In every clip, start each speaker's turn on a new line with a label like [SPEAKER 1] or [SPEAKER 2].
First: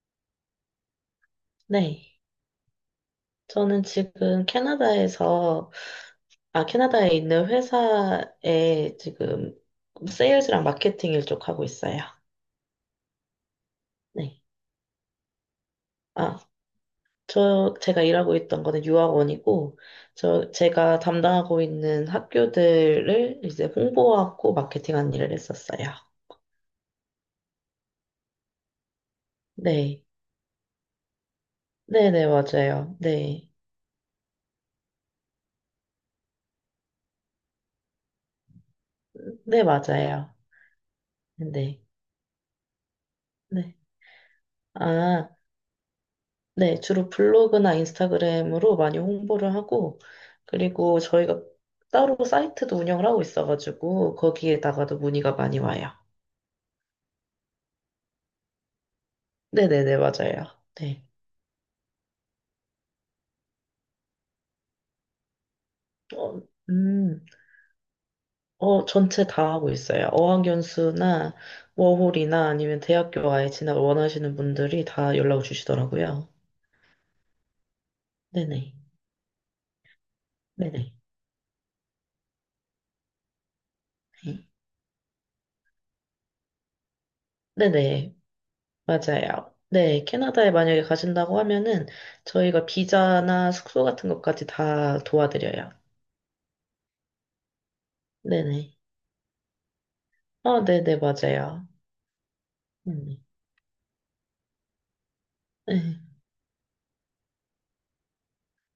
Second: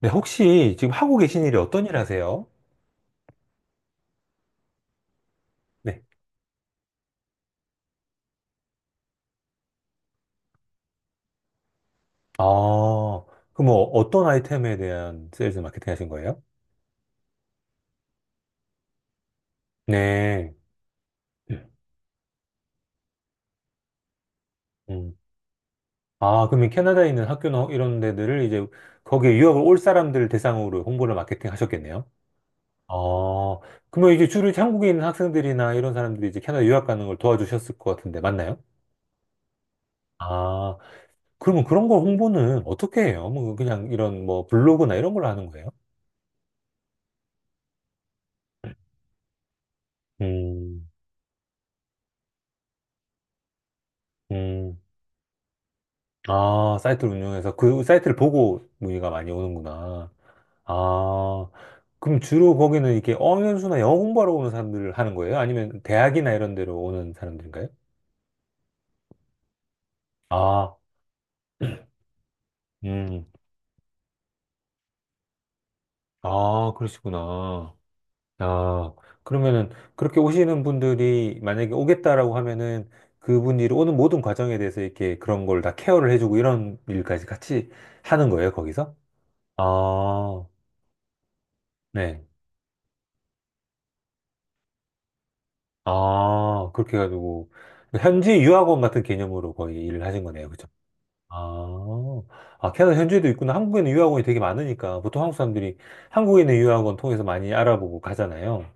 [SPEAKER 1] 네, 혹시 지금 하고 계신 일이 어떤 일
[SPEAKER 2] 네.
[SPEAKER 1] 하세요?
[SPEAKER 2] 저는 지금 캐나다에서,
[SPEAKER 1] 네.
[SPEAKER 2] 아, 캐나다에 있는 회사에 지금 세일즈랑 마케팅 일 쪽 하고 있어요.
[SPEAKER 1] 아, 그럼 뭐 어떤
[SPEAKER 2] 네.
[SPEAKER 1] 아이템에 대한 세일즈 마케팅 하신
[SPEAKER 2] 아,
[SPEAKER 1] 거예요?
[SPEAKER 2] 저, 제가 일하고 있던 거는 유학원이고, 저,
[SPEAKER 1] 네.
[SPEAKER 2] 제가 담당하고 있는 학교들을 이제 홍보하고 마케팅한
[SPEAKER 1] 음.
[SPEAKER 2] 일을 했었어요.
[SPEAKER 1] 아, 그러면 캐나다에 있는 학교나 이런 데들을 이제 거기에 유학을 올
[SPEAKER 2] 네.
[SPEAKER 1] 사람들 대상으로 홍보를 마케팅 하셨겠네요?
[SPEAKER 2] 네네,
[SPEAKER 1] 아,
[SPEAKER 2] 맞아요. 네.
[SPEAKER 1] 그러면 이제 주로 이제 한국에 있는 학생들이나 이런 사람들이 이제 캐나다 유학 가는 걸 도와주셨을 것 같은데, 맞나요?
[SPEAKER 2] 네, 맞아요.
[SPEAKER 1] 아, 그러면
[SPEAKER 2] 네.
[SPEAKER 1] 그런 거 홍보는 어떻게 해요? 뭐
[SPEAKER 2] 네.
[SPEAKER 1] 그냥 이런 뭐 블로그나 이런 걸로
[SPEAKER 2] 아,
[SPEAKER 1] 하는 거예요?
[SPEAKER 2] 네, 주로 블로그나 인스타그램으로 많이 홍보를 하고,
[SPEAKER 1] 음,
[SPEAKER 2] 그리고 저희가 따로 사이트도 운영을 하고 있어가지고,
[SPEAKER 1] 음.
[SPEAKER 2] 거기에다가도 문의가 많이 와요.
[SPEAKER 1] 아, 사이트를 운영해서 그 사이트를 보고 문의가 많이
[SPEAKER 2] 네네네,
[SPEAKER 1] 오는구나.
[SPEAKER 2] 맞아요. 네.
[SPEAKER 1] 아, 그럼 주로 거기는 이렇게 어연수나 영어 공부하러 오는 사람들을 하는 거예요? 아니면 대학이나
[SPEAKER 2] 어,
[SPEAKER 1] 이런 데로 오는
[SPEAKER 2] 음,
[SPEAKER 1] 사람들인가요?
[SPEAKER 2] 전체 다 하고 있어요.
[SPEAKER 1] 아,
[SPEAKER 2] 어학연수나 워홀이나 아니면
[SPEAKER 1] 음,
[SPEAKER 2] 대학교 아예 진학 원하시는 분들이 다 연락을 주시더라고요.
[SPEAKER 1] 아, 그러시구나.
[SPEAKER 2] 네네.
[SPEAKER 1] 아, 그러면은 그렇게 오시는
[SPEAKER 2] 네네.
[SPEAKER 1] 분들이 만약에 오겠다라고 하면은 그분들이 오는 모든
[SPEAKER 2] 네.
[SPEAKER 1] 과정에 대해서 이렇게 그런 걸 다 케어를 해주고 이런 일까지 같이
[SPEAKER 2] 네네.
[SPEAKER 1] 하는 거예요, 거기서?
[SPEAKER 2] 맞아요.
[SPEAKER 1] 아,
[SPEAKER 2] 네, 캐나다에 만약에 가신다고 하면은
[SPEAKER 1] 네.
[SPEAKER 2] 저희가 비자나 숙소 같은 것까지 다 도와드려요.
[SPEAKER 1] 아, 그렇게 해가지고, 현지
[SPEAKER 2] 네네.
[SPEAKER 1] 유학원 같은 개념으로 거의 일을 하신 거네요.
[SPEAKER 2] 아,
[SPEAKER 1] 그죠?
[SPEAKER 2] 네네,
[SPEAKER 1] 아,
[SPEAKER 2] 맞아요.
[SPEAKER 1] 아, 캐나다
[SPEAKER 2] 음,
[SPEAKER 1] 현지에도 있구나. 한국에는 유학원이 되게 많으니까, 보통 한국 사람들이
[SPEAKER 2] 네,
[SPEAKER 1] 한국에 있는 유학원 통해서 많이 알아보고 가잖아요.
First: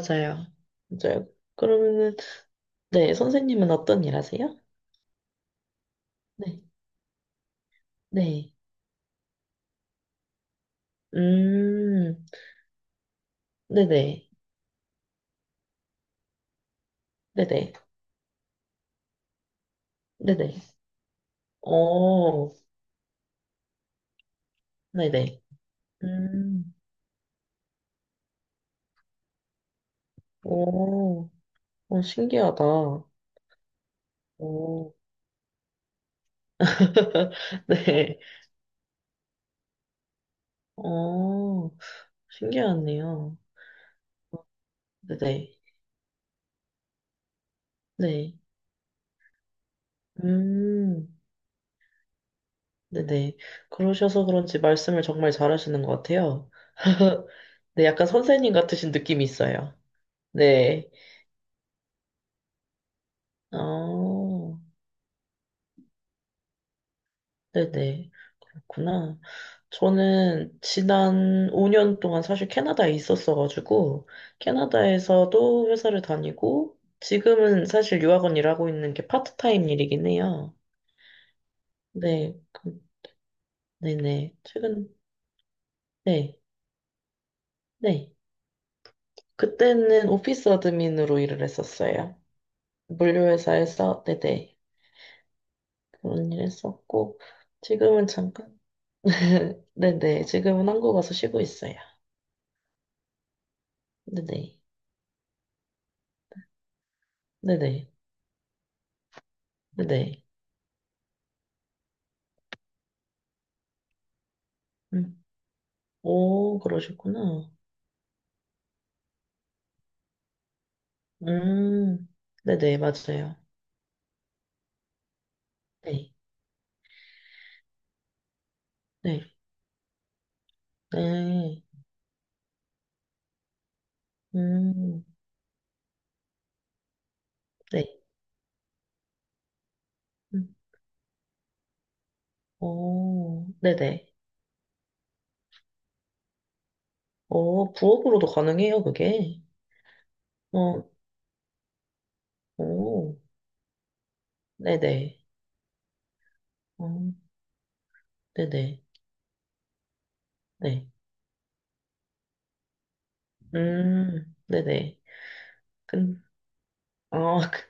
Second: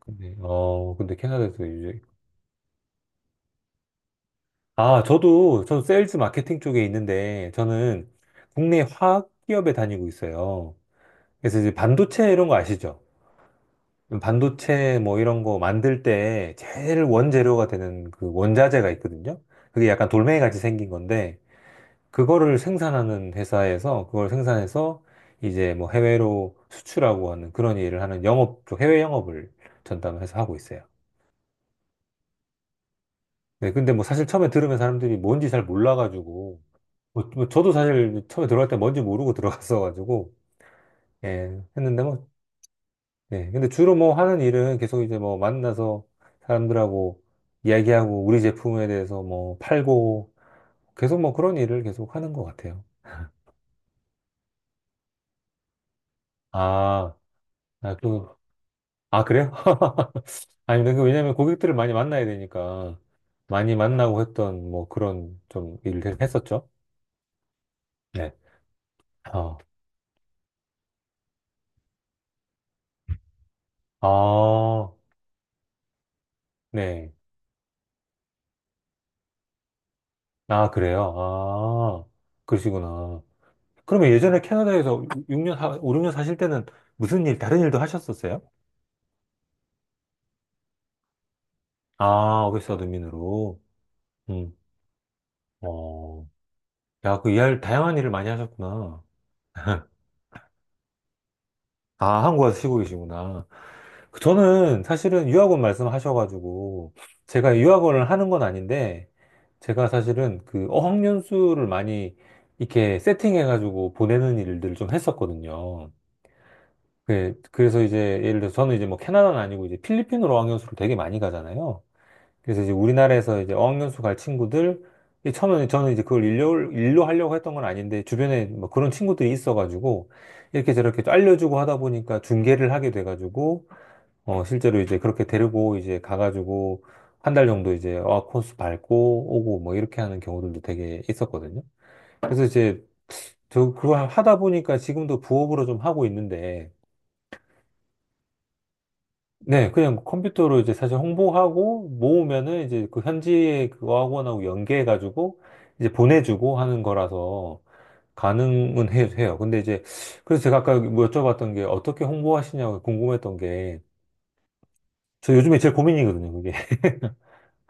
[SPEAKER 1] 근데, 어, 근데
[SPEAKER 2] 맞아요.
[SPEAKER 1] 캐나다에서 이제,
[SPEAKER 2] 그러면은, 네, 선생님은 어떤 일 하세요?
[SPEAKER 1] 아, 저도 세일즈 마케팅
[SPEAKER 2] 네,
[SPEAKER 1] 쪽에 있는데, 저는
[SPEAKER 2] 네.
[SPEAKER 1] 국내 화학 기업에 다니고 있어요. 그래서 이제
[SPEAKER 2] 음,
[SPEAKER 1] 반도체 이런 거 아시죠?
[SPEAKER 2] 네네,
[SPEAKER 1] 반도체 뭐 이런 거 만들 때 제일 원재료가
[SPEAKER 2] 네네,
[SPEAKER 1] 되는 그 원자재가 있거든요. 그게 약간 돌멩이 같이
[SPEAKER 2] 네네.
[SPEAKER 1] 생긴 건데
[SPEAKER 2] 오,
[SPEAKER 1] 그거를 생산하는 회사에서 그걸 생산해서
[SPEAKER 2] 네네.
[SPEAKER 1] 이제 뭐 해외로
[SPEAKER 2] 음,
[SPEAKER 1] 수출하고 하는 그런 일을 하는 영업 쪽 해외 영업을 전담해서 하고 있어요.
[SPEAKER 2] 오, 오 신기하다.
[SPEAKER 1] 네, 근데 뭐 사실 처음에 들으면
[SPEAKER 2] 오,
[SPEAKER 1] 사람들이 뭔지 잘 몰라가지고 뭐 저도
[SPEAKER 2] 네.
[SPEAKER 1] 사실 처음에 들어갈 때 뭔지 모르고 들어갔어가지고 예,
[SPEAKER 2] 오,
[SPEAKER 1] 했는데 뭐
[SPEAKER 2] 신기하네요.
[SPEAKER 1] 네. 근데 주로 뭐 하는 일은 계속 이제 뭐
[SPEAKER 2] 네네.
[SPEAKER 1] 만나서 사람들하고 이야기하고
[SPEAKER 2] 네.
[SPEAKER 1] 우리 제품에 대해서 뭐 팔고
[SPEAKER 2] 음,
[SPEAKER 1] 계속 뭐 그런 일을 계속 하는 것 같아요.
[SPEAKER 2] 네네. 그러셔서 그런지 말씀을 정말 잘하시는 것 같아요.
[SPEAKER 1] 아,
[SPEAKER 2] 네,
[SPEAKER 1] 아,
[SPEAKER 2] 약간
[SPEAKER 1] 그,
[SPEAKER 2] 선생님 같으신 느낌이
[SPEAKER 1] 아, 그래요?
[SPEAKER 2] 있어요.
[SPEAKER 1] 아니,
[SPEAKER 2] 네.
[SPEAKER 1] 근데 그 왜냐면 고객들을 많이 만나야 되니까 많이 만나고
[SPEAKER 2] 어,
[SPEAKER 1] 했던 뭐 그런 좀 일을 했었죠.
[SPEAKER 2] 네네.
[SPEAKER 1] 네.
[SPEAKER 2] 그렇구나.
[SPEAKER 1] 어.
[SPEAKER 2] 저는 지난 5년 동안 사실 캐나다에 있었어가지고,
[SPEAKER 1] 아,
[SPEAKER 2] 캐나다에서도 회사를 다니고,
[SPEAKER 1] 네.
[SPEAKER 2] 지금은 사실 유학원 일하고 있는 게 파트타임 일이긴 해요.
[SPEAKER 1] 아, 그래요? 아,
[SPEAKER 2] 네. 그-
[SPEAKER 1] 그러시구나. 그러면
[SPEAKER 2] 네네.
[SPEAKER 1] 예전에
[SPEAKER 2] 최근,
[SPEAKER 1] 캐나다에서 6년, 5, 6년 사실
[SPEAKER 2] 네.
[SPEAKER 1] 때는 무슨 일, 다른 일도
[SPEAKER 2] 네.
[SPEAKER 1] 하셨었어요?
[SPEAKER 2] 그때는 오피스 어드민으로 일을 했었어요.
[SPEAKER 1] 아, 어게스타 도민으로.
[SPEAKER 2] 물류회사에서, 네네.
[SPEAKER 1] 음. 어.
[SPEAKER 2] 그런 일 했었고,
[SPEAKER 1] 야, 그 이할 다양한
[SPEAKER 2] 지금은
[SPEAKER 1] 일을 많이
[SPEAKER 2] 잠깐,
[SPEAKER 1] 하셨구나.
[SPEAKER 2] 네네. 지금은 한국 와서 쉬고 있어요.
[SPEAKER 1] 아, 한국 와서 쉬고 계시구나. 그
[SPEAKER 2] 네네.
[SPEAKER 1] 저는 사실은 유학원 말씀하셔가지고 제가
[SPEAKER 2] 네네.
[SPEAKER 1] 유학원을 하는 건 아닌데 제가
[SPEAKER 2] 네네.
[SPEAKER 1] 사실은 그 어학연수를 많이 이렇게 세팅해가지고 보내는 일들을 좀
[SPEAKER 2] 음.
[SPEAKER 1] 했었거든요.
[SPEAKER 2] 오, 그러셨구나.
[SPEAKER 1] 그래서 이제 예를 들어서 저는 이제 뭐 캐나다는 아니고 이제 필리핀으로 어학연수를 되게 많이 가잖아요.
[SPEAKER 2] 음,
[SPEAKER 1] 그래서 이제
[SPEAKER 2] 네네. 맞아요.
[SPEAKER 1] 우리나라에서 이제 어학연수 갈 친구들, 이 처음에는 저는 이제
[SPEAKER 2] 네.
[SPEAKER 1] 그걸 일로 하려고 했던 건 아닌데, 주변에 뭐 그런 친구들이
[SPEAKER 2] 네.
[SPEAKER 1] 있어가지고, 이렇게 저렇게 또 알려주고
[SPEAKER 2] 네.
[SPEAKER 1] 하다 보니까 중계를 하게 돼가지고, 어, 실제로 이제
[SPEAKER 2] 음,
[SPEAKER 1] 그렇게 데리고 이제 가가지고, 한 달 정도 이제
[SPEAKER 2] 네.
[SPEAKER 1] 어학 코스 밟고 오고 뭐 이렇게 하는
[SPEAKER 2] 음.
[SPEAKER 1] 경우들도 되게 있었거든요. 그래서 이제
[SPEAKER 2] 오,
[SPEAKER 1] 저
[SPEAKER 2] 네네.
[SPEAKER 1] 그걸 하다 보니까 지금도 부업으로 좀 하고 있는데,
[SPEAKER 2] 오, 부업으로도 가능해요, 그게.
[SPEAKER 1] 네, 그냥 컴퓨터로 이제
[SPEAKER 2] 어,
[SPEAKER 1] 사실 홍보하고 모으면은 이제 그
[SPEAKER 2] 오,
[SPEAKER 1] 현지에 그 학원하고
[SPEAKER 2] 네네.
[SPEAKER 1] 연계해가지고 이제 보내주고 하는
[SPEAKER 2] 어,
[SPEAKER 1] 거라서
[SPEAKER 2] 네네.
[SPEAKER 1] 가능은 해요. 근데 이제 그래서 제가 아까
[SPEAKER 2] 네.
[SPEAKER 1] 뭐 여쭤봤던 게 어떻게 홍보하시냐고 궁금했던 게
[SPEAKER 2] 네네.
[SPEAKER 1] 저 요즘에 제일
[SPEAKER 2] 근,
[SPEAKER 1] 고민이거든요, 그게.
[SPEAKER 2] 아, 그-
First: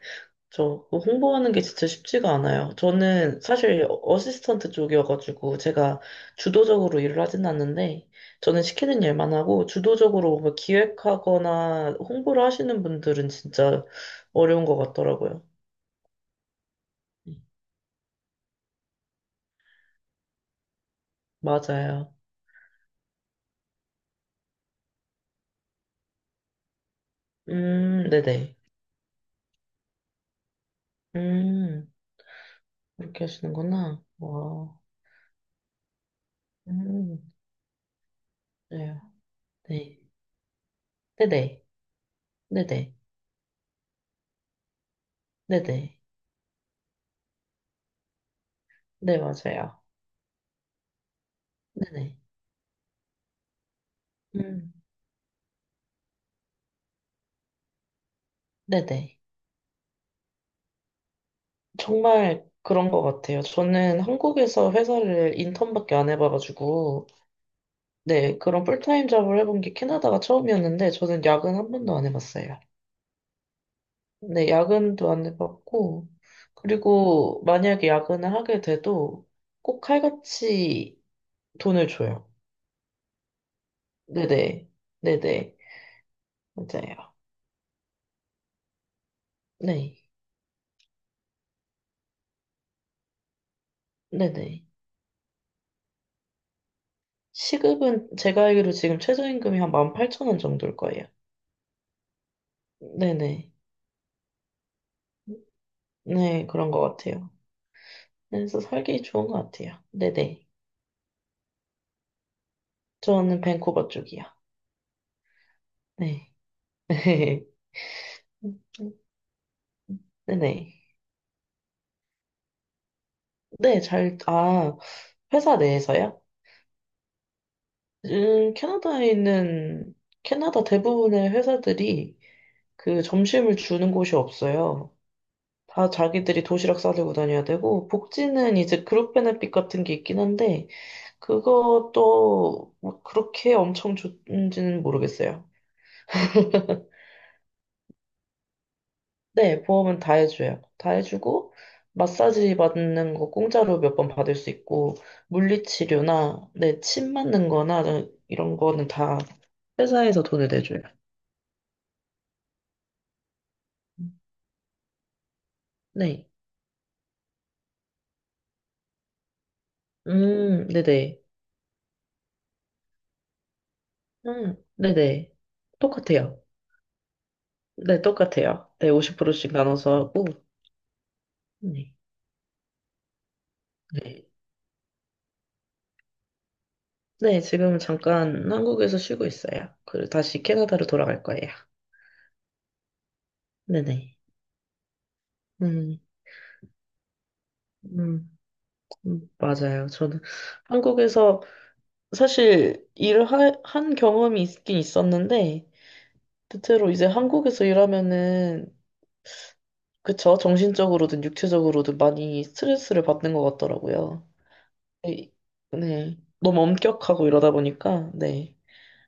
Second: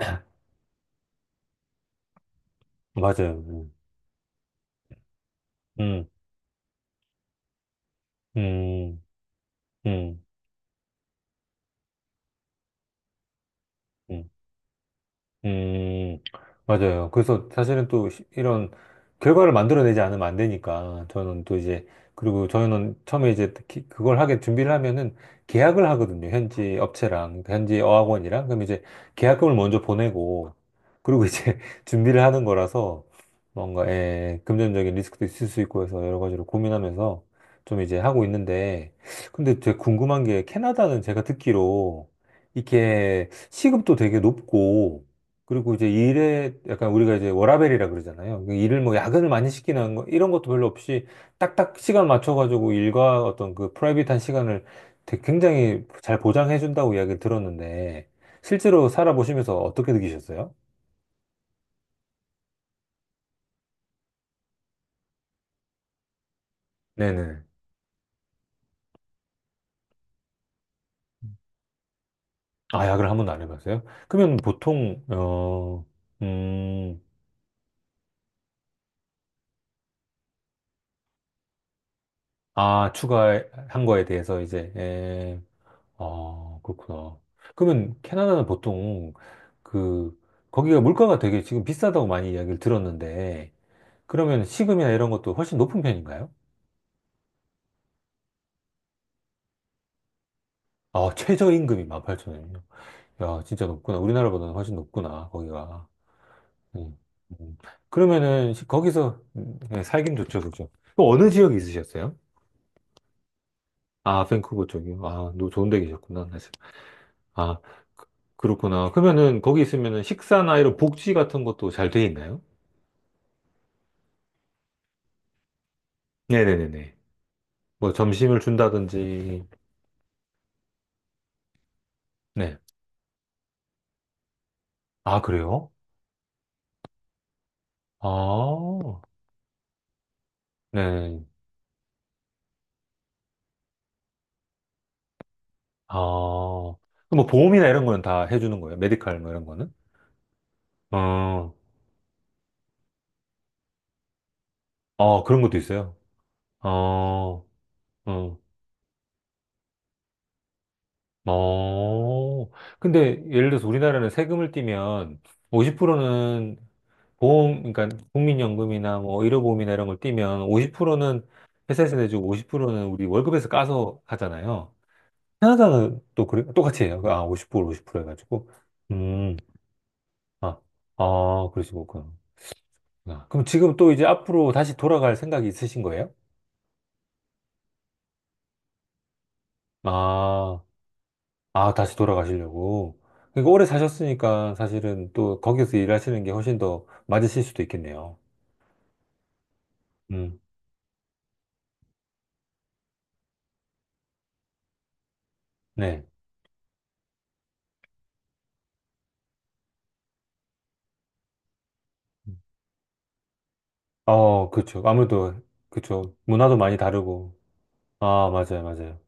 [SPEAKER 2] 저, 그거 홍보하는 게 진짜 쉽지가 않아요. 저는
[SPEAKER 1] 맞아요.
[SPEAKER 2] 사실 어시스턴트 쪽이어가지고 제가
[SPEAKER 1] 음,
[SPEAKER 2] 주도적으로 일을 하진 않는데 저는
[SPEAKER 1] 음,
[SPEAKER 2] 시키는 일만 하고
[SPEAKER 1] 음, 음.
[SPEAKER 2] 주도적으로 뭐 기획하거나 홍보를 하시는 분들은 진짜
[SPEAKER 1] 음.
[SPEAKER 2] 어려운 것 같더라고요.
[SPEAKER 1] 음, 맞아요. 그래서 사실은 또 이런 결과를 만들어내지 않으면 안 되니까 저는 또 이제
[SPEAKER 2] 맞아요.
[SPEAKER 1] 그리고 저는 처음에 이제 특히 그걸 하게 준비를 하면은 계약을 하거든요. 현지 업체랑 그러니까 현지 어학원이랑
[SPEAKER 2] 네네.
[SPEAKER 1] 그럼 이제 계약금을 먼저 보내고 그리고 이제
[SPEAKER 2] 음,
[SPEAKER 1] 준비를 하는 거라서
[SPEAKER 2] 그렇게
[SPEAKER 1] 뭔가
[SPEAKER 2] 하시는구나.
[SPEAKER 1] 예,
[SPEAKER 2] 와,
[SPEAKER 1] 금전적인 리스크도 있을 수 있고 해서 여러 가지로
[SPEAKER 2] 음,
[SPEAKER 1] 고민하면서 좀 이제 하고 있는데
[SPEAKER 2] 그래요.
[SPEAKER 1] 근데 제가
[SPEAKER 2] 네.
[SPEAKER 1] 궁금한 게 캐나다는 제가
[SPEAKER 2] 네네.
[SPEAKER 1] 듣기로
[SPEAKER 2] 네네.
[SPEAKER 1] 이렇게 시급도 되게 높고 그리고 이제
[SPEAKER 2] 네네.
[SPEAKER 1] 일에 약간 우리가 이제 워라밸이라 그러잖아요. 그 일을 뭐
[SPEAKER 2] 네,
[SPEAKER 1] 야근을 많이
[SPEAKER 2] 맞아요.
[SPEAKER 1] 시키는 거 이런 것도 별로 없이 딱딱 시간
[SPEAKER 2] 네네.
[SPEAKER 1] 맞춰가지고 일과 어떤 그 프라이빗한 시간을
[SPEAKER 2] 음.
[SPEAKER 1] 되게 굉장히 잘 보장해 준다고 이야기를 들었는데 실제로
[SPEAKER 2] 네네.
[SPEAKER 1] 살아보시면서 어떻게 느끼셨어요?
[SPEAKER 2] 정말 그런 것 같아요. 저는 한국에서 회사를 인턴밖에 안 해봐가지고,
[SPEAKER 1] 네네.
[SPEAKER 2] 네, 그런 풀타임 잡을 해본 게 캐나다가 처음이었는데, 저는 야근 한 번도 안 해봤어요.
[SPEAKER 1] 아, 야근을 한 번도 안 해봤어요? 그러면
[SPEAKER 2] 네,
[SPEAKER 1] 보통
[SPEAKER 2] 야근도 안
[SPEAKER 1] 어,
[SPEAKER 2] 해봤고,
[SPEAKER 1] 음,
[SPEAKER 2] 그리고 만약에 야근을 하게 돼도 꼭 칼같이 돈을 줘요.
[SPEAKER 1] 아, 추가한 거에 대해서
[SPEAKER 2] 네네,
[SPEAKER 1] 이제 에,
[SPEAKER 2] 네네,
[SPEAKER 1] 아,
[SPEAKER 2] 맞아요.
[SPEAKER 1] 그렇구나. 그러면 캐나다는 보통
[SPEAKER 2] 네,
[SPEAKER 1] 그, 거기가 물가가 되게 지금 비싸다고 많이 이야기를 들었는데, 그러면 시
[SPEAKER 2] 네네.
[SPEAKER 1] 금이나 이런 것도 훨씬 높은 편인가요?
[SPEAKER 2] 시급은 제가 알기로 지금 최저임금이 한 18,000원 정도일 거예요.
[SPEAKER 1] 아, 최저임금이 18,000원이요? 야,
[SPEAKER 2] 네네.
[SPEAKER 1] 진짜 높구나. 우리나라보다는 훨씬 높구나, 거기가.
[SPEAKER 2] 네, 그런 것
[SPEAKER 1] 음,
[SPEAKER 2] 같아요.
[SPEAKER 1] 음. 그러면은
[SPEAKER 2] 그래서 살기
[SPEAKER 1] 거기서
[SPEAKER 2] 좋은 것 같아요.
[SPEAKER 1] 네, 살긴 좋죠,
[SPEAKER 2] 네네.
[SPEAKER 1] 그죠? 또 어느 지역에 있으셨어요?
[SPEAKER 2] 저는 밴쿠버
[SPEAKER 1] 아,
[SPEAKER 2] 쪽이요.
[SPEAKER 1] 밴쿠버 쪽이요? 아, 너 좋은 데 계셨구나,
[SPEAKER 2] 네.
[SPEAKER 1] 사실. 아, 그- 그렇구나. 그러면은 거기 있으면은 식사나 이런
[SPEAKER 2] 네네.
[SPEAKER 1] 복지 같은 것도 잘 돼 있나요?
[SPEAKER 2] 네, 잘, 아, 회사 내에서요?
[SPEAKER 1] 네네네네. 뭐 점심을
[SPEAKER 2] 캐나다에
[SPEAKER 1] 준다든지,
[SPEAKER 2] 있는, 캐나다 대부분의 회사들이
[SPEAKER 1] 네.
[SPEAKER 2] 그 점심을 주는 곳이 없어요.
[SPEAKER 1] 아, 그래요?
[SPEAKER 2] 다 자기들이 도시락 싸들고 다녀야 되고, 복지는 이제
[SPEAKER 1] 아,
[SPEAKER 2] 그룹 베네핏 같은 게 있긴 한데,
[SPEAKER 1] 네.
[SPEAKER 2] 그것도 뭐 그렇게 엄청 좋은지는 모르겠어요.
[SPEAKER 1] 아, 뭐 보험이나 이런 거는 다 해주는 거예요. 메디칼 뭐 이런
[SPEAKER 2] 네,
[SPEAKER 1] 거는?
[SPEAKER 2] 보험은 다 해줘요. 다
[SPEAKER 1] 어,
[SPEAKER 2] 해주고, 마사지 받는 거 공짜로 몇 번 받을 수 있고,
[SPEAKER 1] 어, 그런 것도 있어요.
[SPEAKER 2] 물리치료나, 네, 침
[SPEAKER 1] 어,
[SPEAKER 2] 맞는 거나,
[SPEAKER 1] 어,
[SPEAKER 2] 이런 거는 다 회사에서 돈을 내줘요.
[SPEAKER 1] 어. 근데 예를 들어서 우리나라는 세금을 떼면
[SPEAKER 2] 네.
[SPEAKER 1] 50%는 보험, 그러니까 국민연금이나 뭐 의료보험이나 이런 걸 떼면
[SPEAKER 2] 네네.
[SPEAKER 1] 50%는 회사에서 내주고 50%는 우리 월급에서 까서 하잖아요.
[SPEAKER 2] 네네.
[SPEAKER 1] 캐나다는 또
[SPEAKER 2] 똑같아요.
[SPEAKER 1] 그래 똑같이 해요. 아, 50%
[SPEAKER 2] 네,
[SPEAKER 1] 50% 해가지고.
[SPEAKER 2] 똑같아요. 네,
[SPEAKER 1] 음,
[SPEAKER 2] 50%씩 나눠서 하고,
[SPEAKER 1] 아, 아, 그러시고
[SPEAKER 2] 네.
[SPEAKER 1] 그렇구나. 아, 그럼 지금 또 이제
[SPEAKER 2] 네.
[SPEAKER 1] 앞으로 다시 돌아갈 생각이 있으신 거예요?
[SPEAKER 2] 네, 지금 잠깐 한국에서 쉬고 있어요. 그리고 다시
[SPEAKER 1] 아,
[SPEAKER 2] 캐나다로 돌아갈 거예요.
[SPEAKER 1] 아, 다시 돌아가시려고. 그러니까 오래
[SPEAKER 2] 네네.
[SPEAKER 1] 사셨으니까 사실은 또 거기서
[SPEAKER 2] 음,
[SPEAKER 1] 일하시는 게 훨씬 더 맞으실 수도 있겠네요.
[SPEAKER 2] 음, 맞아요. 저는
[SPEAKER 1] 음,
[SPEAKER 2] 한국에서 사실 일을 하, 한 경험이 있긴 있었는데
[SPEAKER 1] 네.
[SPEAKER 2] 대체로 이제 한국에서 일하면은 그쵸 정신적으로든 육체적으로든 많이 스트레스를 받는 것 같더라고요.
[SPEAKER 1] 어, 그쵸.
[SPEAKER 2] 네,
[SPEAKER 1] 아무래도, 그쵸.
[SPEAKER 2] 네.
[SPEAKER 1] 문화도
[SPEAKER 2] 너무
[SPEAKER 1] 많이
[SPEAKER 2] 엄격하고
[SPEAKER 1] 다르고.
[SPEAKER 2] 이러다 보니까
[SPEAKER 1] 아,
[SPEAKER 2] 네.
[SPEAKER 1] 맞아요.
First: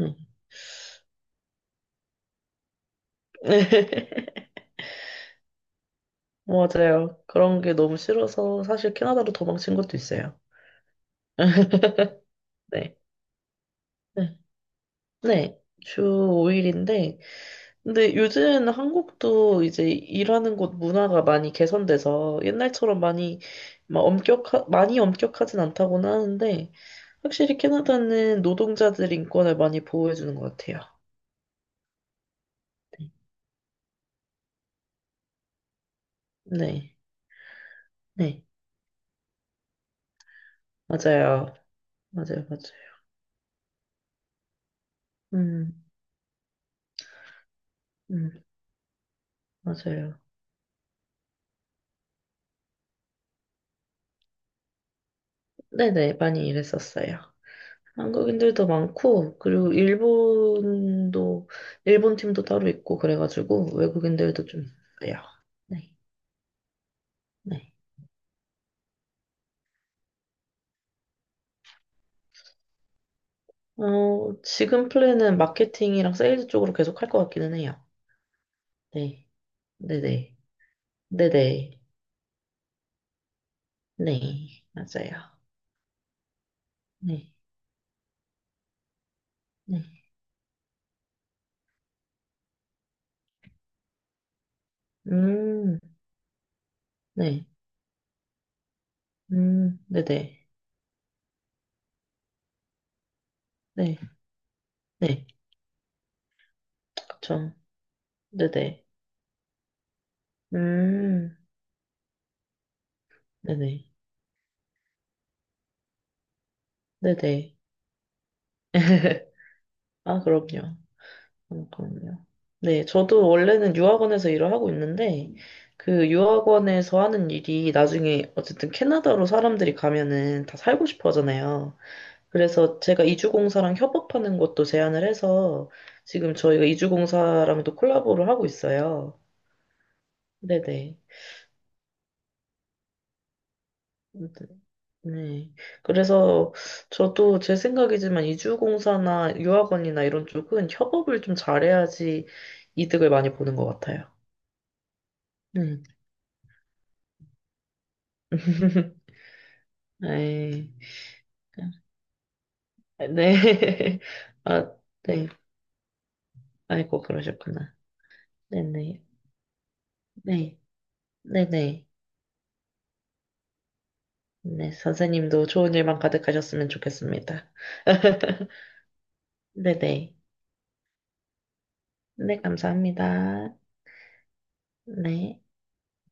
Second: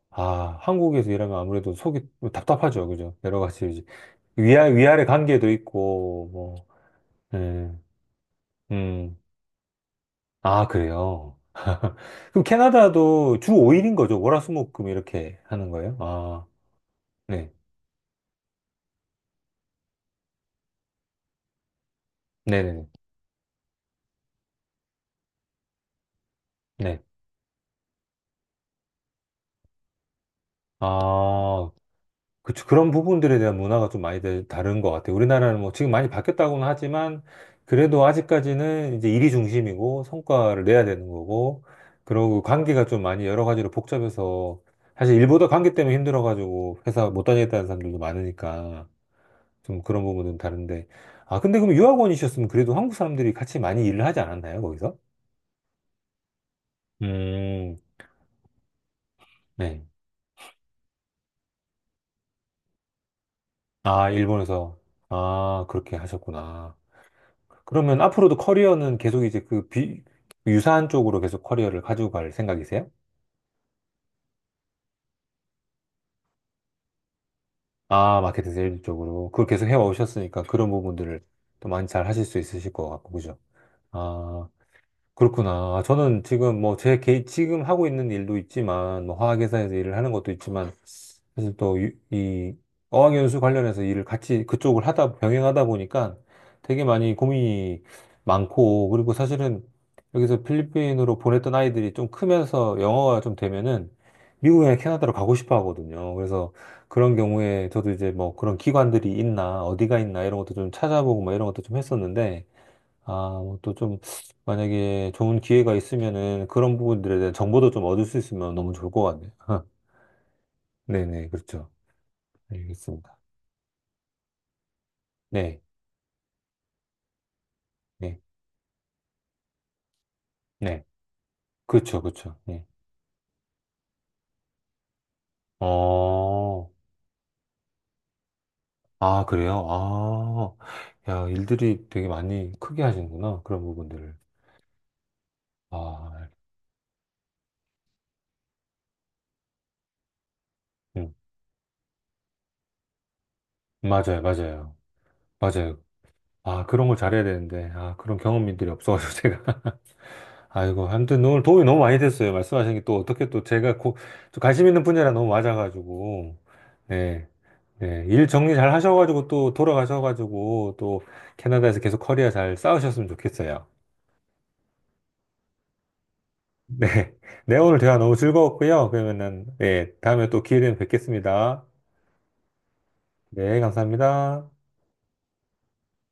[SPEAKER 2] 음.
[SPEAKER 1] 아, 한국에서 일하면 아무래도 속이 뭐 답답하죠. 그죠? 여러 가지 이제 위아래 관계도 있고, 뭐,
[SPEAKER 2] 맞아요. 그런
[SPEAKER 1] 예,
[SPEAKER 2] 게 너무 싫어서 사실
[SPEAKER 1] 음,
[SPEAKER 2] 캐나다로 도망친 것도 있어요.
[SPEAKER 1] 아, 그래요. 그럼
[SPEAKER 2] 네.
[SPEAKER 1] 캐나다도 주 5일인 거죠?
[SPEAKER 2] 네.
[SPEAKER 1] 월화수목금 이렇게
[SPEAKER 2] 네.
[SPEAKER 1] 하는 거예요?
[SPEAKER 2] 주
[SPEAKER 1] 아,
[SPEAKER 2] 5일인데
[SPEAKER 1] 네.
[SPEAKER 2] 근데 요즘 한국도 이제 일하는 곳 문화가 많이 개선돼서
[SPEAKER 1] 네네네.
[SPEAKER 2] 옛날처럼 많이 많이 엄격하진 않다고는 하는데
[SPEAKER 1] 네.
[SPEAKER 2] 확실히 캐나다는 노동자들 인권을 많이 보호해주는 것 같아요.
[SPEAKER 1] 아, 그쵸. 그런 부분들에 대한 문화가 좀 많이 다른 것 같아요. 우리나라는 뭐 지금 많이 바뀌었다고는
[SPEAKER 2] 네,
[SPEAKER 1] 하지만, 그래도
[SPEAKER 2] 네,
[SPEAKER 1] 아직까지는 이제 일이 중심이고, 성과를 내야 되는
[SPEAKER 2] 맞아요.
[SPEAKER 1] 거고, 그리고
[SPEAKER 2] 맞아요, 맞아요.
[SPEAKER 1] 관계가 좀 많이 여러 가지로 복잡해서, 사실 일보다 관계
[SPEAKER 2] 음,
[SPEAKER 1] 때문에 힘들어가지고 회사 못 다니겠다는 사람들도
[SPEAKER 2] 음,
[SPEAKER 1] 많으니까. 좀 그런
[SPEAKER 2] 맞아요.
[SPEAKER 1] 부분은 다른데. 아, 근데 그럼 유학원이셨으면 그래도 한국 사람들이 같이 많이 일을 하지 않았나요, 거기서?
[SPEAKER 2] 네네, 많이 일했었어요.
[SPEAKER 1] 음,
[SPEAKER 2] 한국인들도 많고, 그리고
[SPEAKER 1] 네.
[SPEAKER 2] 일본도, 일본 팀도 따로 있고, 그래가지고
[SPEAKER 1] 아,
[SPEAKER 2] 외국인들도 좀
[SPEAKER 1] 일본에서.
[SPEAKER 2] 있어요.
[SPEAKER 1] 아,
[SPEAKER 2] 네,
[SPEAKER 1] 그렇게 하셨구나.
[SPEAKER 2] 네.
[SPEAKER 1] 그러면 앞으로도 커리어는 계속 이제 그 유사한 쪽으로 계속 커리어를 가지고 갈 생각이세요?
[SPEAKER 2] 어, 지금 플랜은 마케팅이랑 세일즈 쪽으로 계속 할 것 같기는 해요.
[SPEAKER 1] 아, 마케팅 세일
[SPEAKER 2] 네.
[SPEAKER 1] 쪽으로. 그걸 계속
[SPEAKER 2] 네네.
[SPEAKER 1] 해오셨으니까 그런 부분들을 또
[SPEAKER 2] 네네.
[SPEAKER 1] 많이 잘 하실 수 있으실 것 같고, 그죠? 아,
[SPEAKER 2] 네. 맞아요.
[SPEAKER 1] 그렇구나. 저는 지금 뭐
[SPEAKER 2] 네.
[SPEAKER 1] 지금 하고 있는 일도 있지만, 뭐 화학회사에서
[SPEAKER 2] 네.
[SPEAKER 1] 일을 하는 것도 있지만, 그래서 또 이 어학연수 관련해서 일을 같이 그쪽을 하다 병행하다
[SPEAKER 2] 음,
[SPEAKER 1] 보니까 되게 많이
[SPEAKER 2] 네.
[SPEAKER 1] 고민이 많고 그리고 사실은 여기서
[SPEAKER 2] 네네.
[SPEAKER 1] 필리핀으로 보냈던 아이들이 좀 크면서 영어가 좀 되면은
[SPEAKER 2] 네.
[SPEAKER 1] 미국이나 캐나다로
[SPEAKER 2] 네.
[SPEAKER 1] 가고 싶어 하거든요. 그래서 그런
[SPEAKER 2] 그쵸.
[SPEAKER 1] 경우에 저도 이제 뭐 그런
[SPEAKER 2] 네네.
[SPEAKER 1] 기관들이 있나 어디가 있나 이런 것도 좀 찾아보고 막
[SPEAKER 2] 음,
[SPEAKER 1] 이런 것도 좀 했었는데 아, 뭐 또
[SPEAKER 2] 네네.
[SPEAKER 1] 좀 만약에 좋은 기회가 있으면은 그런 부분들에 대한
[SPEAKER 2] 네네.
[SPEAKER 1] 정보도 좀 얻을 수 있으면 너무 좋을 것 같네요.
[SPEAKER 2] 아, 그럼요.
[SPEAKER 1] 네네, 그렇죠.
[SPEAKER 2] 그럼요. 네.
[SPEAKER 1] 알겠습니다.
[SPEAKER 2] 저도 원래는 유학원에서 일을 하고 있는데,
[SPEAKER 1] 네,
[SPEAKER 2] 그 유학원에서 하는 일이
[SPEAKER 1] 네,
[SPEAKER 2] 나중에 어쨌든 캐나다로 사람들이 가면은 다
[SPEAKER 1] 네.
[SPEAKER 2] 살고 싶어 하잖아요.
[SPEAKER 1] 그쵸, 그쵸. 네.
[SPEAKER 2] 그래서 제가 이주공사랑 협업하는 것도 제안을 해서 지금 저희가
[SPEAKER 1] 어,
[SPEAKER 2] 이주공사랑도 콜라보를 하고 있어요.
[SPEAKER 1] 아, 그래요? 아,
[SPEAKER 2] 네네.
[SPEAKER 1] 야, 일들이 되게 많이 크게 하시는구나. 그런 부분들을.
[SPEAKER 2] 네.
[SPEAKER 1] 아,
[SPEAKER 2] 그래서 저도 제 생각이지만 이주공사나 유학원이나 이런 쪽은
[SPEAKER 1] 음,
[SPEAKER 2] 협업을 좀 잘해야지 이득을 많이 보는 것 같아요.
[SPEAKER 1] 맞아요. 맞아요.
[SPEAKER 2] 음.
[SPEAKER 1] 아, 그런 걸 잘해야 되는데. 아, 그런 경험들이 없어가지고 제가.
[SPEAKER 2] 네.
[SPEAKER 1] 아이고, 아무튼 오늘 도움이 너무 많이 됐어요. 말씀하신 게 또 어떻게 또
[SPEAKER 2] 네.
[SPEAKER 1] 좀 관심
[SPEAKER 2] 아,
[SPEAKER 1] 있는 분야라
[SPEAKER 2] 네.
[SPEAKER 1] 너무 맞아가지고.
[SPEAKER 2] 아이고,
[SPEAKER 1] 네.
[SPEAKER 2] 그러셨구나.
[SPEAKER 1] 네, 일 정리 잘
[SPEAKER 2] 네네.
[SPEAKER 1] 하셔가지고 또
[SPEAKER 2] 네.
[SPEAKER 1] 돌아가셔가지고 또 캐나다에서
[SPEAKER 2] 네네.
[SPEAKER 1] 계속 커리어 잘 쌓으셨으면 좋겠어요.
[SPEAKER 2] 네, 선생님도 좋은 일만 가득하셨으면
[SPEAKER 1] 네.
[SPEAKER 2] 좋겠습니다.
[SPEAKER 1] 네, 오늘 대화 너무 즐거웠고요. 그러면은, 예,
[SPEAKER 2] 네네.
[SPEAKER 1] 다음에 또 기회 되면 뵙겠습니다.
[SPEAKER 2] 네, 감사합니다.
[SPEAKER 1] 네, 감사합니다.
[SPEAKER 2] 네.